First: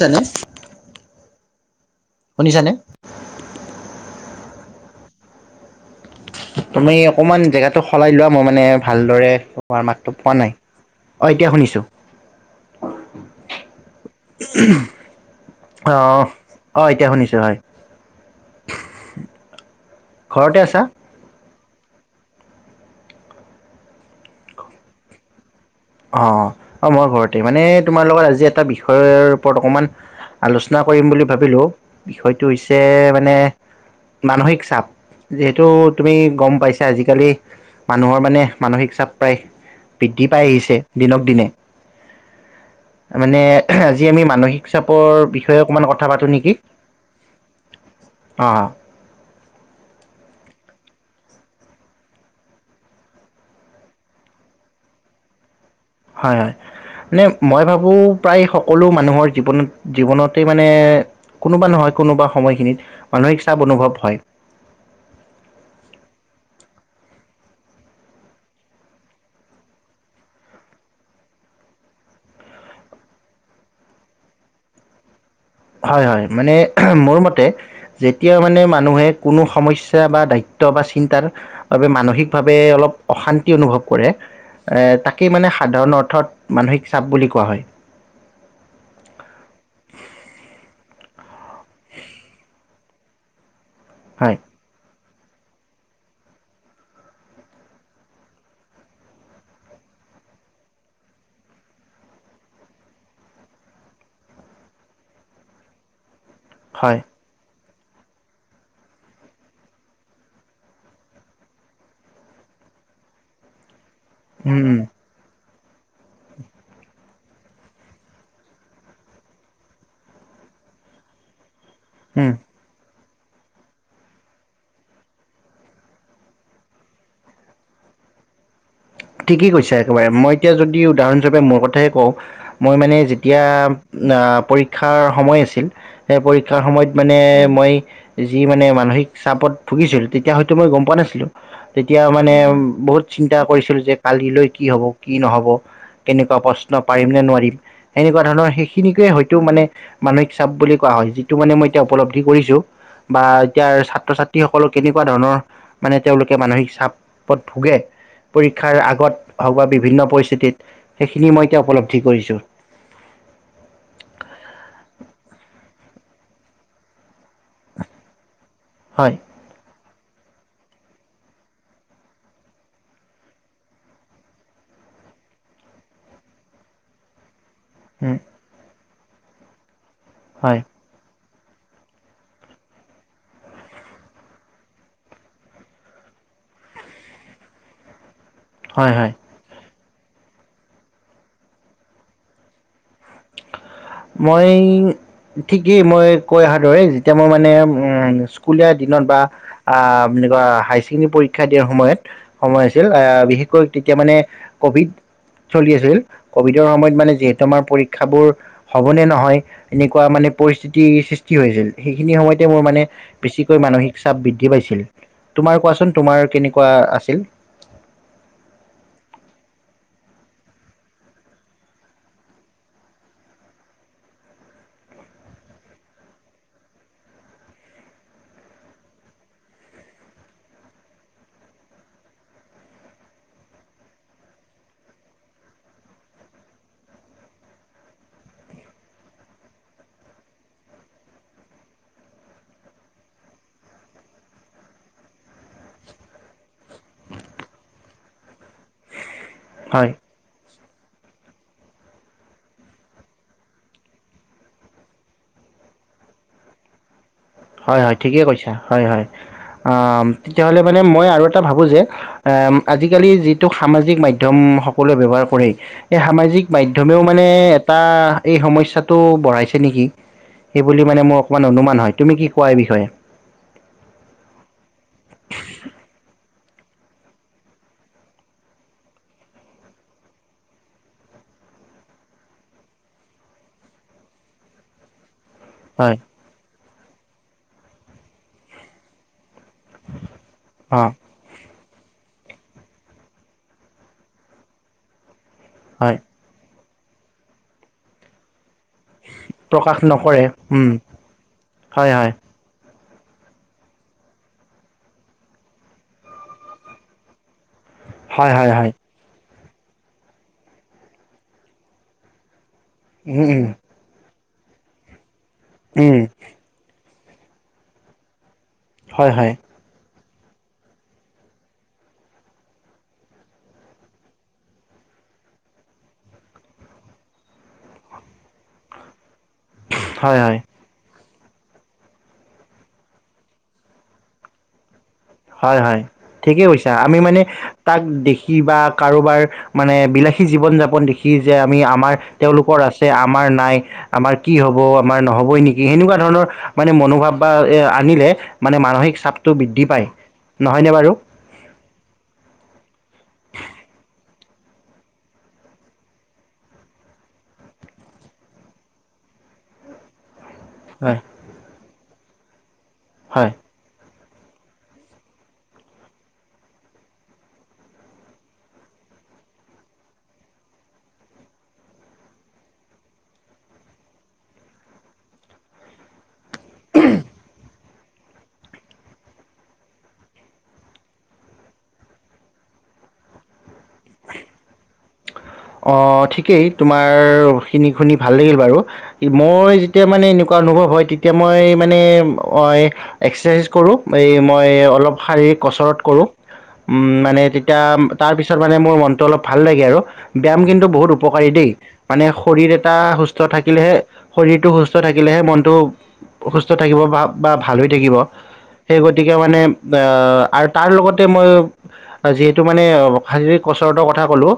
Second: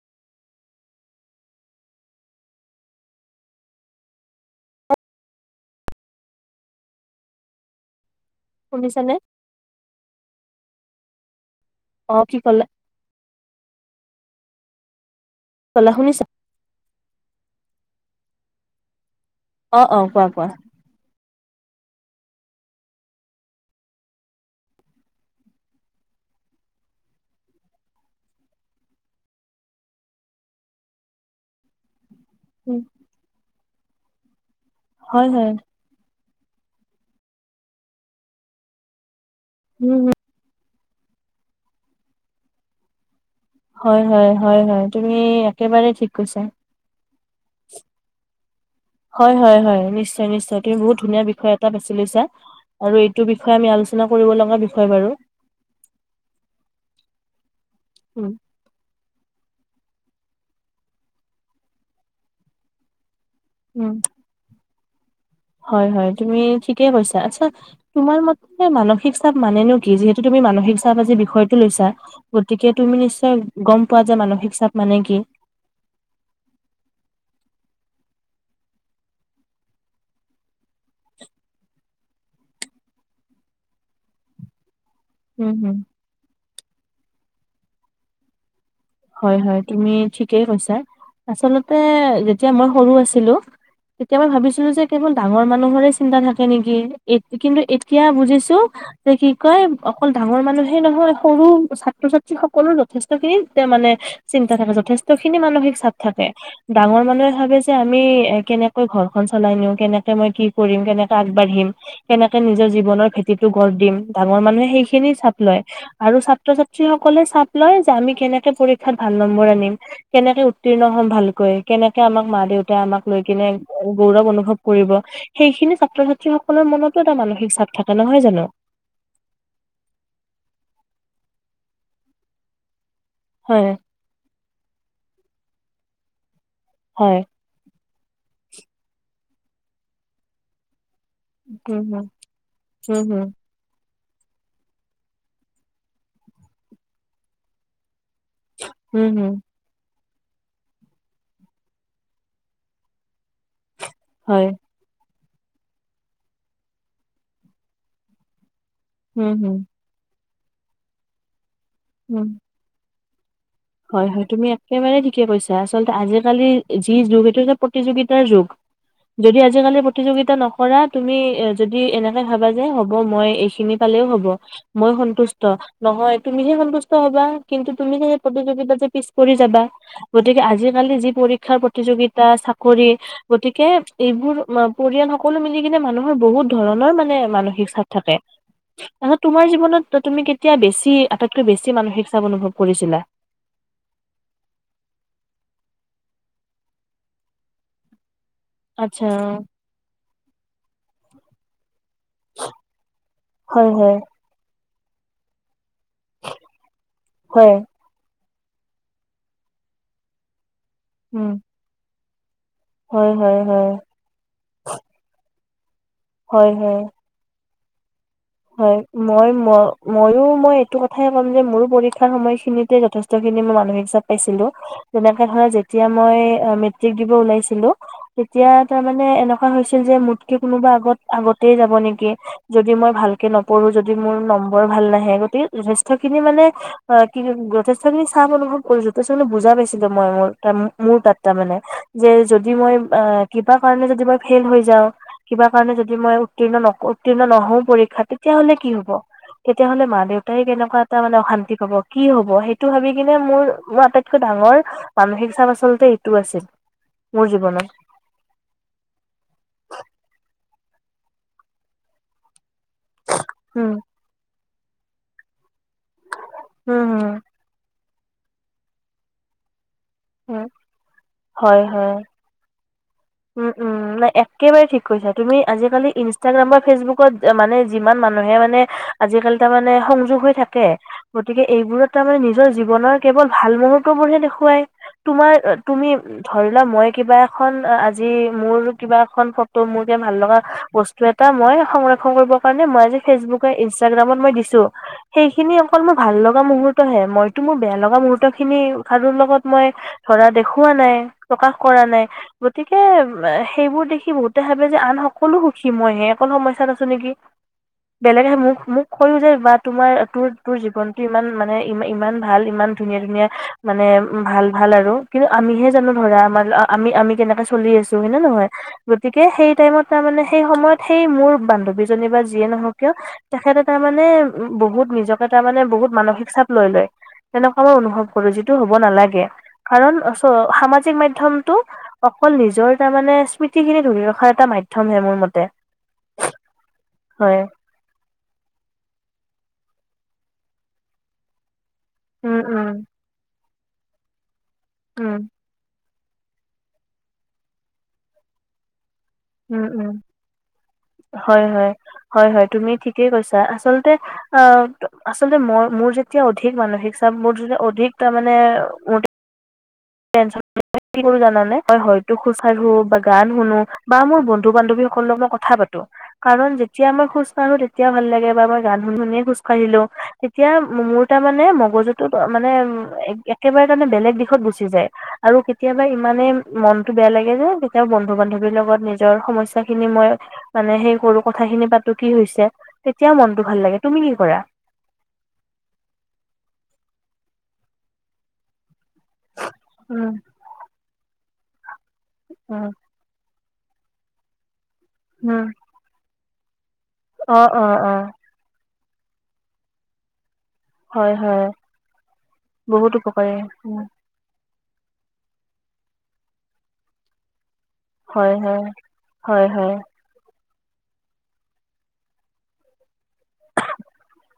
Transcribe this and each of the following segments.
জানে শুনিছানে? তুমি অকমান জেগাটো সলাই লোৱা মই মানে শুনিছানে? ভালদৰে [unintelligible] পোৱা নাই? অ' এতিয়া শুনিছো অ', কি কলে? [inaudible] অহ! অ', এতিয়া শুনিছো হয়। [inaudible] অ অ কোৱা কোৱা [inaudible] ঘৰতে আছা অ অ মই ঘৰতে মানে তোমাৰ লগত আজি এটা বিষয়ৰ ওপৰত অকমান আলোচনা কৰিম বুলি ভাবিলো [inaudible] বিষয়টো হৈছে উম, মানে মানসিক হয় হয়। যিহেতু তুমি গম পাইছে আজিকালি মানুহৰ মানে মানসিক চাপ প্ৰায় উম হুম। বৃদ্ধি পাই আহিছে দিনক দিনে [inaudible] মানে হয় আজি আমি হয় হয় মানসিক হয়। চাপৰ তুমি বিষয়ে অকণমান একেবাৰে কথা ঠিক পাতো কৈছা। নেকি। অ। হয় হয় হয়, নিশ্চয়- নিশ্চয় তুমি বহুত ধুনীয়া বিষয় এটা বাছি লৈছা আৰু এইটো বিষয়ে আমি আলোচনা কৰিব লগা বিষয় বাৰু। হয় হয়, মানে মই ভাবো উম। প্ৰায় সকলো মানুহৰ জীৱনত। জীৱনতে মানে কোনোবা নহয় কোনোবা সময়খিনিত। মানসিক চাপ উম, অনুভৱ হয়। হয় হয় তুমি ঠিকেই কৈছা, আচ্ছা তোমাৰ মতে মানসিক চাপ মানেনো কি যিহেতু তুমি মানসিক চাপ আজি বিষয়টো লৈছা গতিকে তুমি নিশ্চয় গম পোৱা যে মানসিক চাপ মানে কি। হয় হয় মানে মোৰ মতে যেতিয়া মানে মানুহে কোনো সমস্যা বা দায়িত্ব বা চিন্তাৰ বাবে মানসিকভাৱে অলপ অশান্তি অনুভৱ কৰে। এ তাকেই উম মানে হুম। সাধাৰণ অৰ্থত মানসিক চাপ বুলি। কোৱা হয়। হয় হয় তুমি ঠিকেই কৈছা, আচলতে যেতিয়া মই সৰু আছিলোঁ। তেতিয়া মই হয় ভাবিছিলো যে কেৱল ডাঙৰ মানুহৰে চিন্তা থাকে নেকি, কিন্তু এতিয়া বুজিছোঁ যে কি কয় অকল ডাঙৰ মানুহে নহয় সৰু ছাত্ৰ- ছাত্ৰী সকলো যথেষ্ট খিনি। মানে চিন্তা থাকে, যথেষ্ট খিনি মানসিক চাপ থাকে। হয় ডাঙৰ মানুহে ভাবে। যে আমি এ কেনেকৈ ঘৰখন চলাই নিও কেনেকে মই কি কৰিম, কেনেকে আগবাঢ়িম কেনেকে নিজৰ জীৱনৰ ভেটিটো গঢ় দিম। ডাঙৰ উম মানুহে উম সেইখিনি চাপ লয়। আৰু ছাত্ৰ - ছাত্ৰী সকলে চাপ লয় যে আমি কেনেকে। পৰীক্ষাত ভাল নম্বৰ আনিম, কেনেকে উত্তীৰ্ণ হম ভালকৈ। কেনেকে আমাক উম মা দেউতাই আমাক লৈ কিনে গৌৰৱ অনুভৱ কৰিব। সেইখিনি ছাত্ৰ-ছাত্ৰীসকলৰ মনতো এটা মানসিক চাপ থাকে, নহয় জানো? ঠিকেই কৈছা একেবাৰে। মই এতিয়া যদি উদাহৰণ হিচাপে মোৰ কথায়ে কওঁ, মই মানে যেতিয়া হয় অ'- পৰী ক্ষাৰ সময় আছিল, সেই পৰী ক্ষাৰ সময়ত মানে হয় মই যি মানে মানসিক চাপত ভুগিছিল, তেতিয়া হয়তো মই গম পোৱা নাছি লোঁ। উম তেতিয়া হম মানে বহুত চি হম হৈছিল যে কালিলৈ কি হ'ব, কি নহ'ব? কেনেকুৱা প্ৰশ্ন? পাৰিম নে নোৱাৰিম? সেনেকুৱা ধৰণৰ সেইখিনিকে হম হম হয়তো হম মানে মানসিক চাপ বুলি কোৱা হয়, যিটো মানে মই এতিয়া উপলব্ধি কৰিছোঁ। বা এতিয়াৰ হয় ছাত্ৰ-ছাত্ৰীসকল কেনেকুৱা ধৰণৰ মানে তেওঁলোকে মানসিক চাপত ভোগে। পৰী ক্ষাৰ হম আগত হম হওঁক বা বিভিন্ন পৰি স্থিতিত সেইখিনি মই এতিয়া উপলব্ধি উম কৰিছোঁ। হয়, হয়! তুমি একেবাৰে ঠিকে কৈছা। আচলতে, আজিকালি যি যুগ এইটো যে প্ৰতিযোগিতাৰ যুগ। হয় যদি আজিকালি, প্ৰতিযোগিতা নকৰা। তুমি যদি, এনেকে ভাবা যে, হ'ব, মই এইখিনি পালেও হ'ব, মই সন্তুষ্ট। নহয়, তুমিহে সন্তুষ্ট হ'বা। কিন্তু, তুমি যে প্ৰতিযোগিতা যে পিছ পৰি যাবা। গতিকে, হয় আজিকালি যি পৰী ক্ষাৰ প্ৰতিযোগিতা, চাকৰি। গতিকে, এইবোৰ পৰিয়াল সকলো মিলি কিনে, মানুহৰ বহুত ধৰণৰ মানে, মানসিক চাপ থাকে। হয় হয় অ' তোমাৰ জীৱনত ত' তুমি কেতিয়া বেছি, আটাইতকৈ বেছি মানসিক চাপ অনুভৱ কৰিছিলা? মই ঠিকেই, মই কৈ অআহাৰ দৰে। যেতিয়া, মই মানে, উম! স্কুলীয়া দিনত আচ্ছা বা আঁ বুলি কয়, হাইছেকেণ্ডৰী পৰীক্ষা দিয়াৰ সময়ত, সময় আছিল। বিশেষকৈ হয় তেতিয়া হয় মানে, ক'ভিড চলি আছিল। ক'ভিডৰ সময়ত মানে, যিহেতু হয় আমাৰ পৰীক্ষাবোৰ হ'বনে নহয়, এনেকুৱা মানে, পৰিস্থিতি তি উম সৃষ্টি হৈছিল। খিনি সময়ত মোৰ মানে হয় হয় বেছিকৈ হয় মানসিক চাপ বৃদ্ধি পাইছিল। তোমাৰ কোৱাচোন? তোমাৰ হয় কেনেকুৱা হয় আছিল? হয়, মই ম মইয়ো মই এইটো কথাই কম যে মোৰো পৰীক্ষাৰ সময়খিনিতে যথেষ্টখিনি মানসিক চাপ পাইছিলোঁ। যেনেকে ধৰা যেতিয়া মই মেট্ৰিক দিব ওলাইছিলোঁ, তেতিয়া তাৰ মানে এনেকুৱা হৈছিল যে মোতকে কোনোবা আগত আগতেই যাব নেকি যদি মই ভাল কে নপঢ়ো যদি মোৰ নম্বৰ ভাল নাহে। গতিকে, যথেষ্ট খিনি মানে অ' কি যথেষ্ট খিনি চাপ অনুভৱ কৰিছোঁ। যথেষ্টখিনি বুজা পাইছিলোঁ মই মোৰ মোৰ তাত তাৰ মানে যে যদি মই আহ কিবা কাৰণে যদি মই ফেইল হৈ যাওঁ, কিবা কাৰণে যদি মই উত্তীৰ্ণ উত্তীৰ্ণ নহওঁ পৰীক্ষাত তেতিয়া হ'লে কি হ'ব? তেতিয়াহ'লে হয়, মা দেউতাই কেনেকে এনেকোৱা এটা মানে অশান্তি হ'ব, কি হ'ব সেইটো ভাবি কিনে মোৰ মোৰ আটাইতকৈ ডাঙৰ মানসিক চাপ আচলতে এইটো আছিল। মোৰ জীৱনত। হয়, হয় ঠিকেই কৈছা, হয়, হয় অ' তেতিয়াহ'লে মানে মই আৰু এটা ভাবোঁ যে আহ আজিকালি যিটো উম, সামাজিক মাধ্যম সকলোৱে ব্যৱহাৰ কৰে এই সামাজিক উম, মধ্যমেও উম, মানে টা এই সমস্যাটো বঢ়াইছে নেকি উম। এই বুলি মানে মোৰ অকণমান অনুমান হয় কি কোৱা এই বিষয়ে উম উম নাই একেবাৰে ঠিক কৈছা তুমি আজিকালি ইনষ্টাগ্ৰাম বা ফেচবুকত মানে যিমান মানুহে মানে আজিকালি তাৰ মানে সংযোগ হৈ থাকে গতিকে এইবোৰত তাৰ মানে নিজৰ জীৱনৰ কেৱল ভাল মুহূৰ্তবোৰ হে দেখুৱায় তোমাৰ তুমি হয়, ধৰি লোৱা মই কিবা এখন আজ যি মোৰ কিবা এখন ফ টো মোৰ যে ভাল লগা অ', বস্তু এটা মই সংৰক্ষণ কৰিব কাৰণে মই আজি ফেচবুক ইনষ্টাগ্ৰামত মই দিছো সেইখিনি অকল মই হয়। ভাল লগা মুহুত তহে মইতো মোৰ বেয়া লগা মুহৰ্তখিনি কাৰো লগত মই প্ৰকাশ নকৰে। ধৰা দেখওৱা উম, নাই প্ৰকাশ কৰা হয়, নাই। হয়। বত একে সেইবোৰ দেখি বহুতে ভাবে যে আন সকলো সুখী মই সে অকল সমস্যাত আছো নেকি? হয়, বেলেগে হয়, মুখ হয়। মুখ হৈও যে বাত তোমাৰ তোৰ তোৰ জীৱনতটো ইমান মানে ই ইমান ভাল ইমান ধুনীয়া উম, ধুনীয়া উম, মানে উ ভাল ভাল আৰু। কিন্তু আমিহে জানো উম, ধৰা আমাৰ আমি আমি কেনেকাছ চলি আছো হয় নে নহয়। হয়, গতিকে হয়। সেই টাইমত তাৰ মানে সেই সময়ত সেই মোৰ বান্ধৱীজনী বা যিয়ে নহওক কিয় তেখেত তাৰ মানে বহুত নিজকে তাৰ মানে বহুত মানসিক চাপ লৈ লয়। তেনেকুৱা মই অনুভৱ কৰো যিটো হব নালাগে। কাৰণ হয়, চ হয়। সামাজিক মাধ্য ধ্যমটো অ কল নিজৰ তাৰ মানে স্মৃতিখিনি ধৰি ৰখাৰ এটা মাধ্য হয় হয় ঠিকেই কৈছা আমি মানে হয় তাক দেখি বা কাৰোবাৰ মানে বিলাসী জীৱন যাপন দেখি যে আমি আ আমাৰ উম তেওঁলোকৰ উম আছে আমাৰ নাই আমাৰ কি হ'ব আমাৰ উম নহবই নেকি এনেকুৱা ধৰণৰ মানে মনোভাৱ বা এ আনিলে মানে মানসিক চাপ টো বৃদ্ধি উম, পায়। উম, হয়, হয়, হয়, হয় তুমি ঠিকেই কৈছা, আচলতে আহ আচলতে মই মোৰ যেতিয়া অধিক মানসিক চাপ মোৰ যেতিয়া অধিক তাৰ মানে টেনশ্যন হয় মই কি কৰোঁ জানানে? হয়, হয়তোঁ খুজ [inaudible] বা গান হয় শুনো। বা মোৰ বন্ধু বান্ধৱীসকলক মই কথা পাতো কাৰণ যেতিয়া মই খোজ কাঢ়ো তেতিয়া ভাল লাগে বা মই গান শুনি শুনিয়ে খোজ কাঢ়িলো। তেতিয়া মোৰ তাৰ মানে মগজুটোত মানে একেবাৰে তাৰে বেলেগ দিশত গুচি। আৰু কেতিয়াবা ইমানে। মনতটো বেয়া লাগে যে তেওঁ বন্ধু বান্ধৱীৰ লগত নিজৰ সমস্যা খিনি মই মানে, সেই কৰো কথাখিনি পাতো কি হৈছে। তেতিয়া মনটো ভাল লাগে। তুমি কি কৰা? অ' ঠিকেই, তোমাৰ খিনি শুনি ভাল লাগিল বাৰু- মই যেতিয়া মানে উম এনেকুৱা অনুভৱ হয়, তেতিয়া- মই- মানে মই উম এক্সেজ। কৰো। এই মই অলপ- শাৰীৰিক উম কচৰত কৰোঁ। মানে অ তেতিয়া, অ অ তাৰপিছত মানে মোৰ মন- ত ' অলপ ভাল লাগে আৰু- ব্যায়াম কিন্তু বহুত হয় উপকাৰী হয় দেই, মানে শৰীৰ এটা বহুত সুস্থ উপকাৰী থাকিলেহে, উম, শৰীৰতটো সুস্থ- সুস্থ থাকিলেহে মনটো সুস্থ থাকিব বা, বা- ভাল হৈ থাকিব। হয় হয় সেই গতিকে মানে হয় হয় আৰ- তাৰ লগতে মই যিহেতু মানে- শাৰীৰিক কচৰতৰ কথা কলো।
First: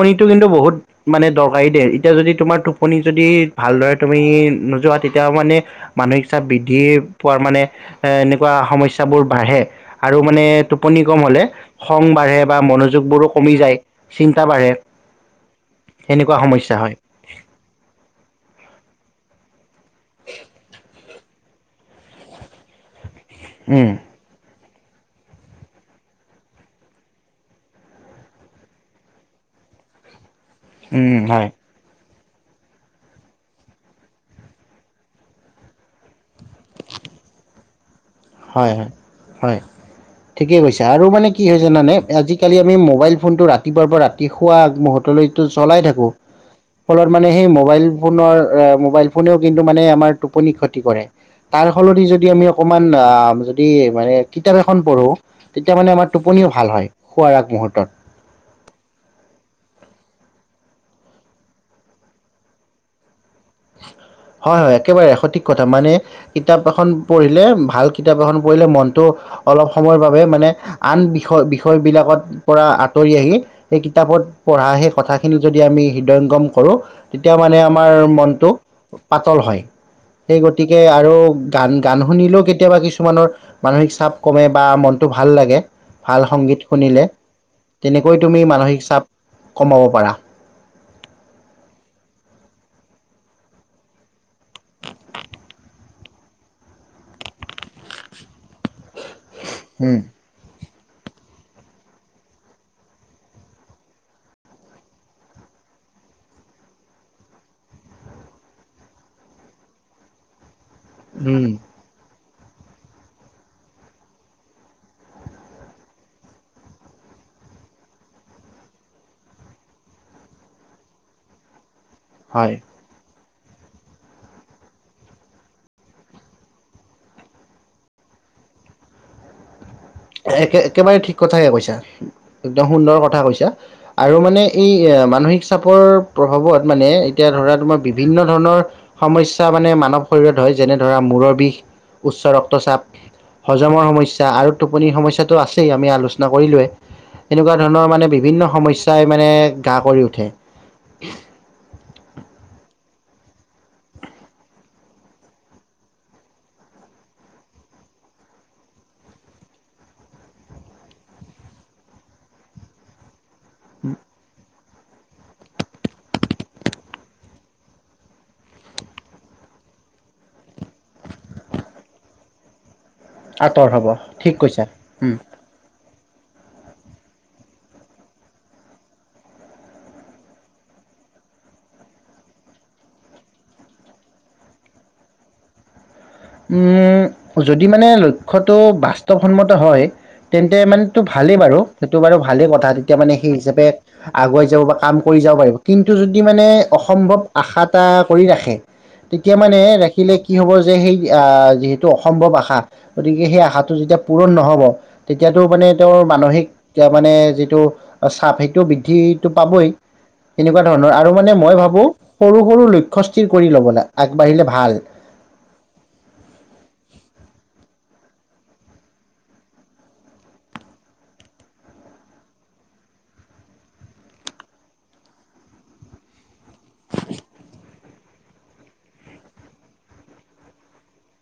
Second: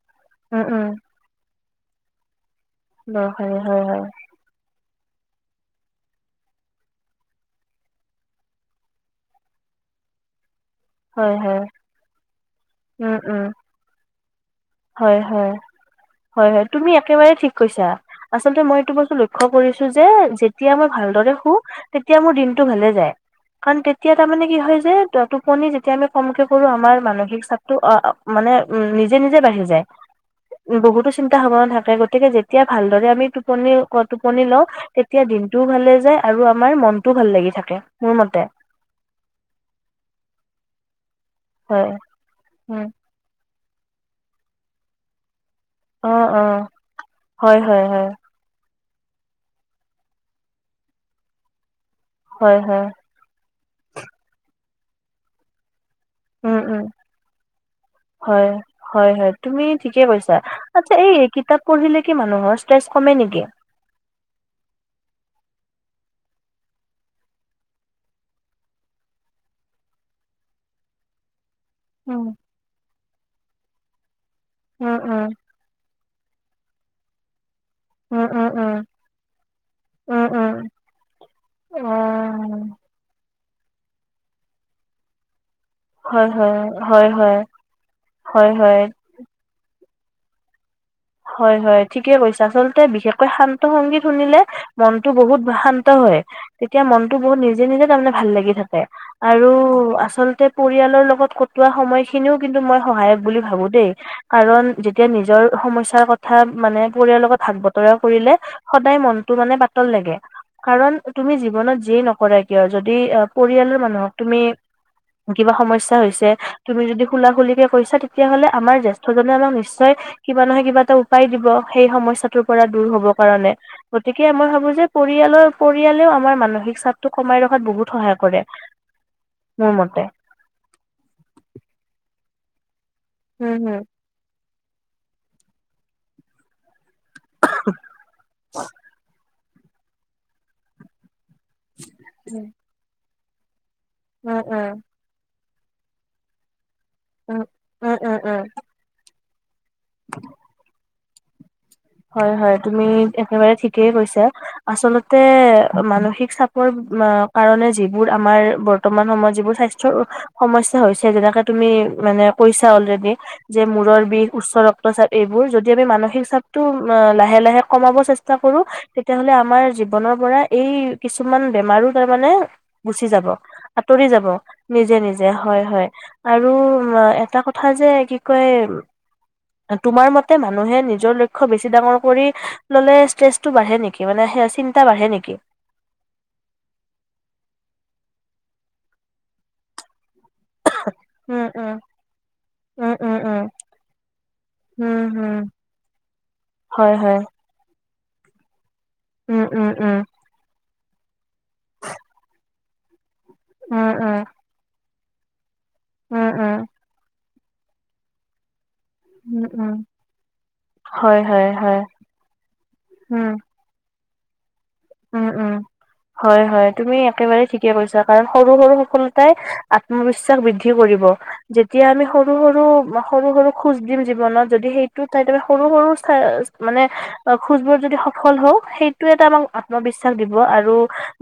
শৰীৰ কিন্তু উম বহুত উম মানে- কাৰী দে এতিয়া যদি তোমাৰ আপুনি যদি দৰকাৰী হয় ভালদৰে হয় তুমি নোযোৱাত, তেতিয়া মানে মানসিক চাপ বৃদ্ধি পোৱাৰ মানে এনেকুৱা সমস্যাবোৰ বাঢ়ে আৰু মানে টোপনি কম হয় হলে হয় খং বাঢ়ে বা উম মনোযোগবোৰো উম কমি যায়। বাঢ়ে হয় হয় সেনেকুৱা হয় হয় সমস্যা তুমি একেবাৰে ঠিক কৈছা আচলতে মইটো ব- লক্ষ্য কৰিছো যে যেতিয়া মই ভালদৰে শু তেতিয়া মোৰ দিনতটো ভালে যায়। কাৰণ উম তেতিয়া তাৰমানে কি হয়। যে টোপনি যেতিয়া আমি কমকে কৰো আমাৰ মানসিক চাপটো অ মানে উম নিজে নিজে বাঢ়ি যায়। বহুতো উম চিন্তা হয় ভাৱনা থাকে গ গতিকে যেতিয়া ভালদৰে আমি টোপনি [unintelligible] টোপনি লওঁ, তেতিয়া দিনটোও ভালে যায় আৰু আমাৰ মনটোও ভাল লাগি থাকে। মোৰ মতে হয়, হয়, ঠিকেই কৈছা আৰু মানে কি হয় জানানে? আজিকালি আমি উম মোবাইল ফোনটো ৰা ৰাতিপুৱাৰ পৰা ৰাতি শুৱা আগমুহূৰ্তলৈকে তো চলাই অ থাকোঁ। অ ফলত মানে সেই হয় মোবাইল হয় হয় ফোনৰ [unintelligible] মোবাইল ফোনেও কিন্তু মানে আমাৰ টোপনি ক্ষতি কৰে! তাৰ সলনি যদি আমি হয়, অকমান হয়, [unintelligible] যদি মানে, কিতাপ এখন পঢ়ো তেতিয়া মানে, আমাৰ টোপনিও উম, ভাল উম, হয় শোৱাৰ আগমুহূৰ্তত হয়, হয়, হয়, তুমি ঠিকে কৈছা। আচ্ছা, এই কিতাপ পঢ়িলে কি মানুহৰ ষ্ট্ৰেচ কমে নেকি? হয় হয়, একেবাৰে সঠিক কথা। মানে কিতাপ এখন পঢ়িলে, ভাল কিতাপ এখন পঢ়িলে মনটো অলপ সময়ৰ বাবে মানে, আন বিষয় বিষয় বিলাকত উম, পৰা আঁতৰি আহি সেই কিতাপত পঢ়া সেই উম, উম, কথাখিনি যদি আমি হৃদয়ংগম কৰো তেতিয়া মানে আমাৰ উম, মন উম, উম, [unintelligible] পাতল হয়। উম, সেই উম, গতিকে আৰু গান-গান শুনিলেওঁ অ', কেতিয়াবা কিছুমানৰ মানসিক চাপ কমে বা মনটো ভাল লাগে। ভাল হয়, সংগীত হয়, শুনিলে, হয়, হয়, তেনেকৈ তুমি হয়, হয়। মানসিক চাপ কমাব [unintelligible] হয় হয়, ঠিকে কৈছে আচলতে বিশেষকৈ শান্ত সংগীত শুনিলে মনটো বহুত শান্ত হয়। তেতিয়া মনটো বহুত নিজে নিজে তাৰমানে ভাল লাগি থাকে। আৰু আচলতে পৰিয়ালৰ লগত কটোৱা সময় খিনিও কিন্তু মই সহায়ক বুলি ভাবো দেই। কাৰণ যেতিয়া নিজৰ সমস্যা [unintelligible] কথা মানে পৰিয়ালৰ লগত ভাগ বতৰা কৰিলে, সদায় মনটো মানে পাতল লাগে। কাৰণ তুমি উম জীৱনত যিয়েই নকৰা কিয় যদি, অ', পৰিয়ালৰ মানুহক তুমি কিবা সমস্যা হৈছে, তুমি যদি খুলা খুলিকে কৈছা তেতিয়াহলে আমাৰ জ্যেষ্ঠজনে আমাক নিশ্চয় কিবা নহয় কিবা [unintelligible] উপায় দিব। সেই সমস্যাটোৰ হয় পৰা দূৰ হ'ব কাৰণে, গতিকে মই ভাবো যে পৰিয়ালৰ, পৰিয়ালেও আমাৰ মানসিক চাপটো কমাই ৰখাত বহুত সহায় কৰে। মোৰ মতে একে-একেবাৰে ঠিক কথাই কৈছা। একদম সুন্দৰ কথ [unintelligible] কৈছা উম, হুম, আৰু মানে এই মানসিক চাপৰ প্ৰভাৱত মানে এতিয়া ধৰা তোমাৰ বিভিন্ন ধৰণৰ সমস্যা তা মানে মানৱ শৰীৰত হয় যেনে ধৰা মূৰৰ বিষ উচ্চ উম, ৰক্তচাপ জমা সমস্যা উম, আৰু উম, টোপনি সমস্যাত তো আছেই আমি আলোচনা কৰিলোৱে উম, এনেকুৱা ধৰণৰ উম, মানে উম, উম। বিভিন্ন সমস্যাই মানে গা কৰি উঠে। [unintelligible] হয়, হয় তুমি একেবাৰে ঠিকেই কৈছা। আচলতে মানসিক চাপৰ কাৰণে যিবোৰ আমাৰ বৰ্তমান সময়ত যিবোৰ স্বাস্থ্যৰ সমস্যা হৈছে, যেনেকে তুমি মানে কৈছা অলৰেডি। যে মূৰৰ বিষ, উচ্চ ৰক্ তচা এইবোৰ, যদি আমি মানসিক চাপ তো লাহে লাহে কমাব চেষ্টা কৰো, তেতিয়াহলে আমাৰ জীৱনৰ পৰা এই কিছুমান বেমাৰো তাৰমানে- গুচি যাব, আঁতৰ হ'ব আঁতৰি যাব ঠিক কৈছা। নিজে, নিজে হয়, হয়। আৰু এটা কথা যে, কি কয় তোমাৰ মতে মানুহে নিজৰ লক্ ক্ষ বেছি ডাঙৰ কৰি ললে ষ্ট্ৰেচটো বাঢ়ে নেকি? মানে চিন্তা বাঢ়ে নেকি? উম' যদি মানে লক্ষ্যটো বাস্তৱসন্মত হয় তেন্তে মানেটো ভালেই উম, বাৰু উম। সেইটো বাৰু ভালেই কথা উম, তেতিয়া মানে উম, সেই উম, হিচাপে আগুৱাই যাব বা কাম উম, কৰি যাব। উম, পাৰিব কিন্তু যদি মানে হয়, হয়, অসম্ভৱ আশাত- এটা কৰি ৰাখে। তেতিয়া উম, মানে, উম, উম, ৰাখিলে কি হব- যে সেই- আহ যিহেতু অসম্ভ আশা- গতিকে সেই আশাটো উম, যেতিয়া উম। পূৰণ নহ'ব- তেতিয়াতো মানে- তেওঁৰ উম, মানসিক, উম, মানে যিটো- চাপ সেইটো বি- বৃদ্ধিটো উম, পাবই, উম, এনেকুৱা ধৰণৰ আৰু হয়, মানে হয়, মই হয়, ভাবো সৰু সৰু লক্ষ্য স্থিৰ উম, কৰি ল'ব লাগে। আগবাঢ়িলে ভাল। উম' উম' হয়, হয় তুমি একেবাৰেই ঠিকে কৈছা, কাৰণ সৰু-সৰু সফলতাই আত্মবিশ্বাস বৃদ্ধি কৰিব, যেতিয়া আমি সৰু-সৰু, সৰু-সৰু খোজ দিম জীৱনত, যদি সেইটো ঠাইত আমি সৰু-সৰু মানে খোজবোৰ যদি সফল হওঁ' সেইটো এটা আমাক- আত্মবিশ্বাস দিব। আৰু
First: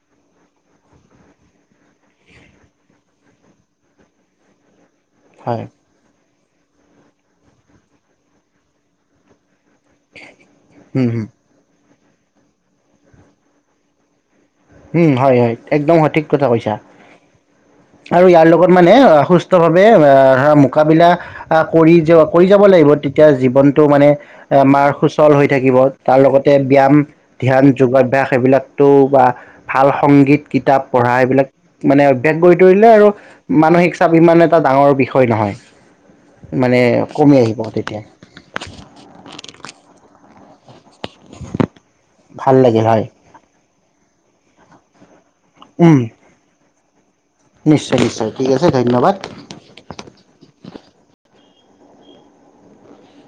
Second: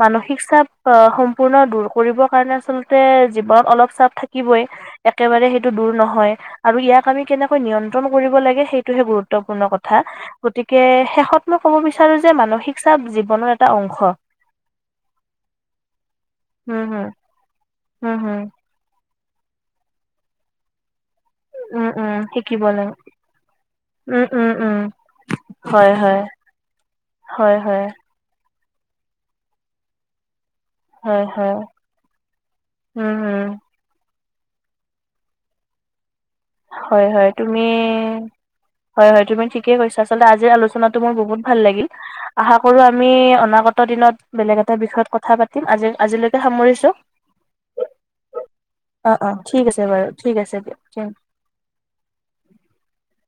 মানসিক চাপ আহ সম্পূৰ্ণ দূৰ কৰিবৰ কাৰণে আচলতে জীৱনত অলপ চাপ থাকিবই। একেবাৰে হয় সেইটো দূৰ নহয়। আৰু ইয়াক আমি কেনেকৈ নিয়ন্ত্ৰণ কৰিব লাগে সেইটোহে গুৰুত্বপূৰ্ণ কথা। গতিকে, উম হম শেষত মই ক'ব বিচাৰ- বিচাৰো যে মানসিক চাপ- বন এটা অংশ- [inaudible] উম' হয়, হয় একদম সঠিক কথা কৈছা, উম, হুম। উম আৰু হম ইয়াৰ লগত মানে- সুস্থভাৱে ধৰা মোকাবিলা- আহ' উম কৰি য উম কৰি যাব শিকিবলৈ লাগিব। তেতিয়া জীৱনটো মানে উম উম উম মাৰ সুচল হৈ থাকিব। হয় হয় তাৰ লগতে ব্যায়াম, হয় ধ্যান, হয় যোগাভ্যাস এইবিলাক- তৌ বা- ভাল সংগীত- কিতাপ পঢ়া হয় এইবিলাক হয় মানে অভ্যাস কৰি তৰিলে আৰু উম হম মানসিক চাপ ইমানে- এটা ডাঙৰ বিষয় নহয়। মানে হয় হয় কমি আহিব তুমি তেতিয়া হয় হয় তুমি ঠিকে কৈছা। আজি আলচনাত মোৰ বহুত ভাল লাগিল, ভাল আশা কৰো লাগিল হয় আমি অনাগত দিনত বেলেগ এটা বিষয়ত ক কথা পাতিম, আজি- উম আজিলৈকে সামৰিছো। নিশ্চয় নিশ্চয় ঠিক আছে ধন্যবাদ অ' অ' ঠিক আছে বাৰু ঠিক আছে দিয় থ [inaudible]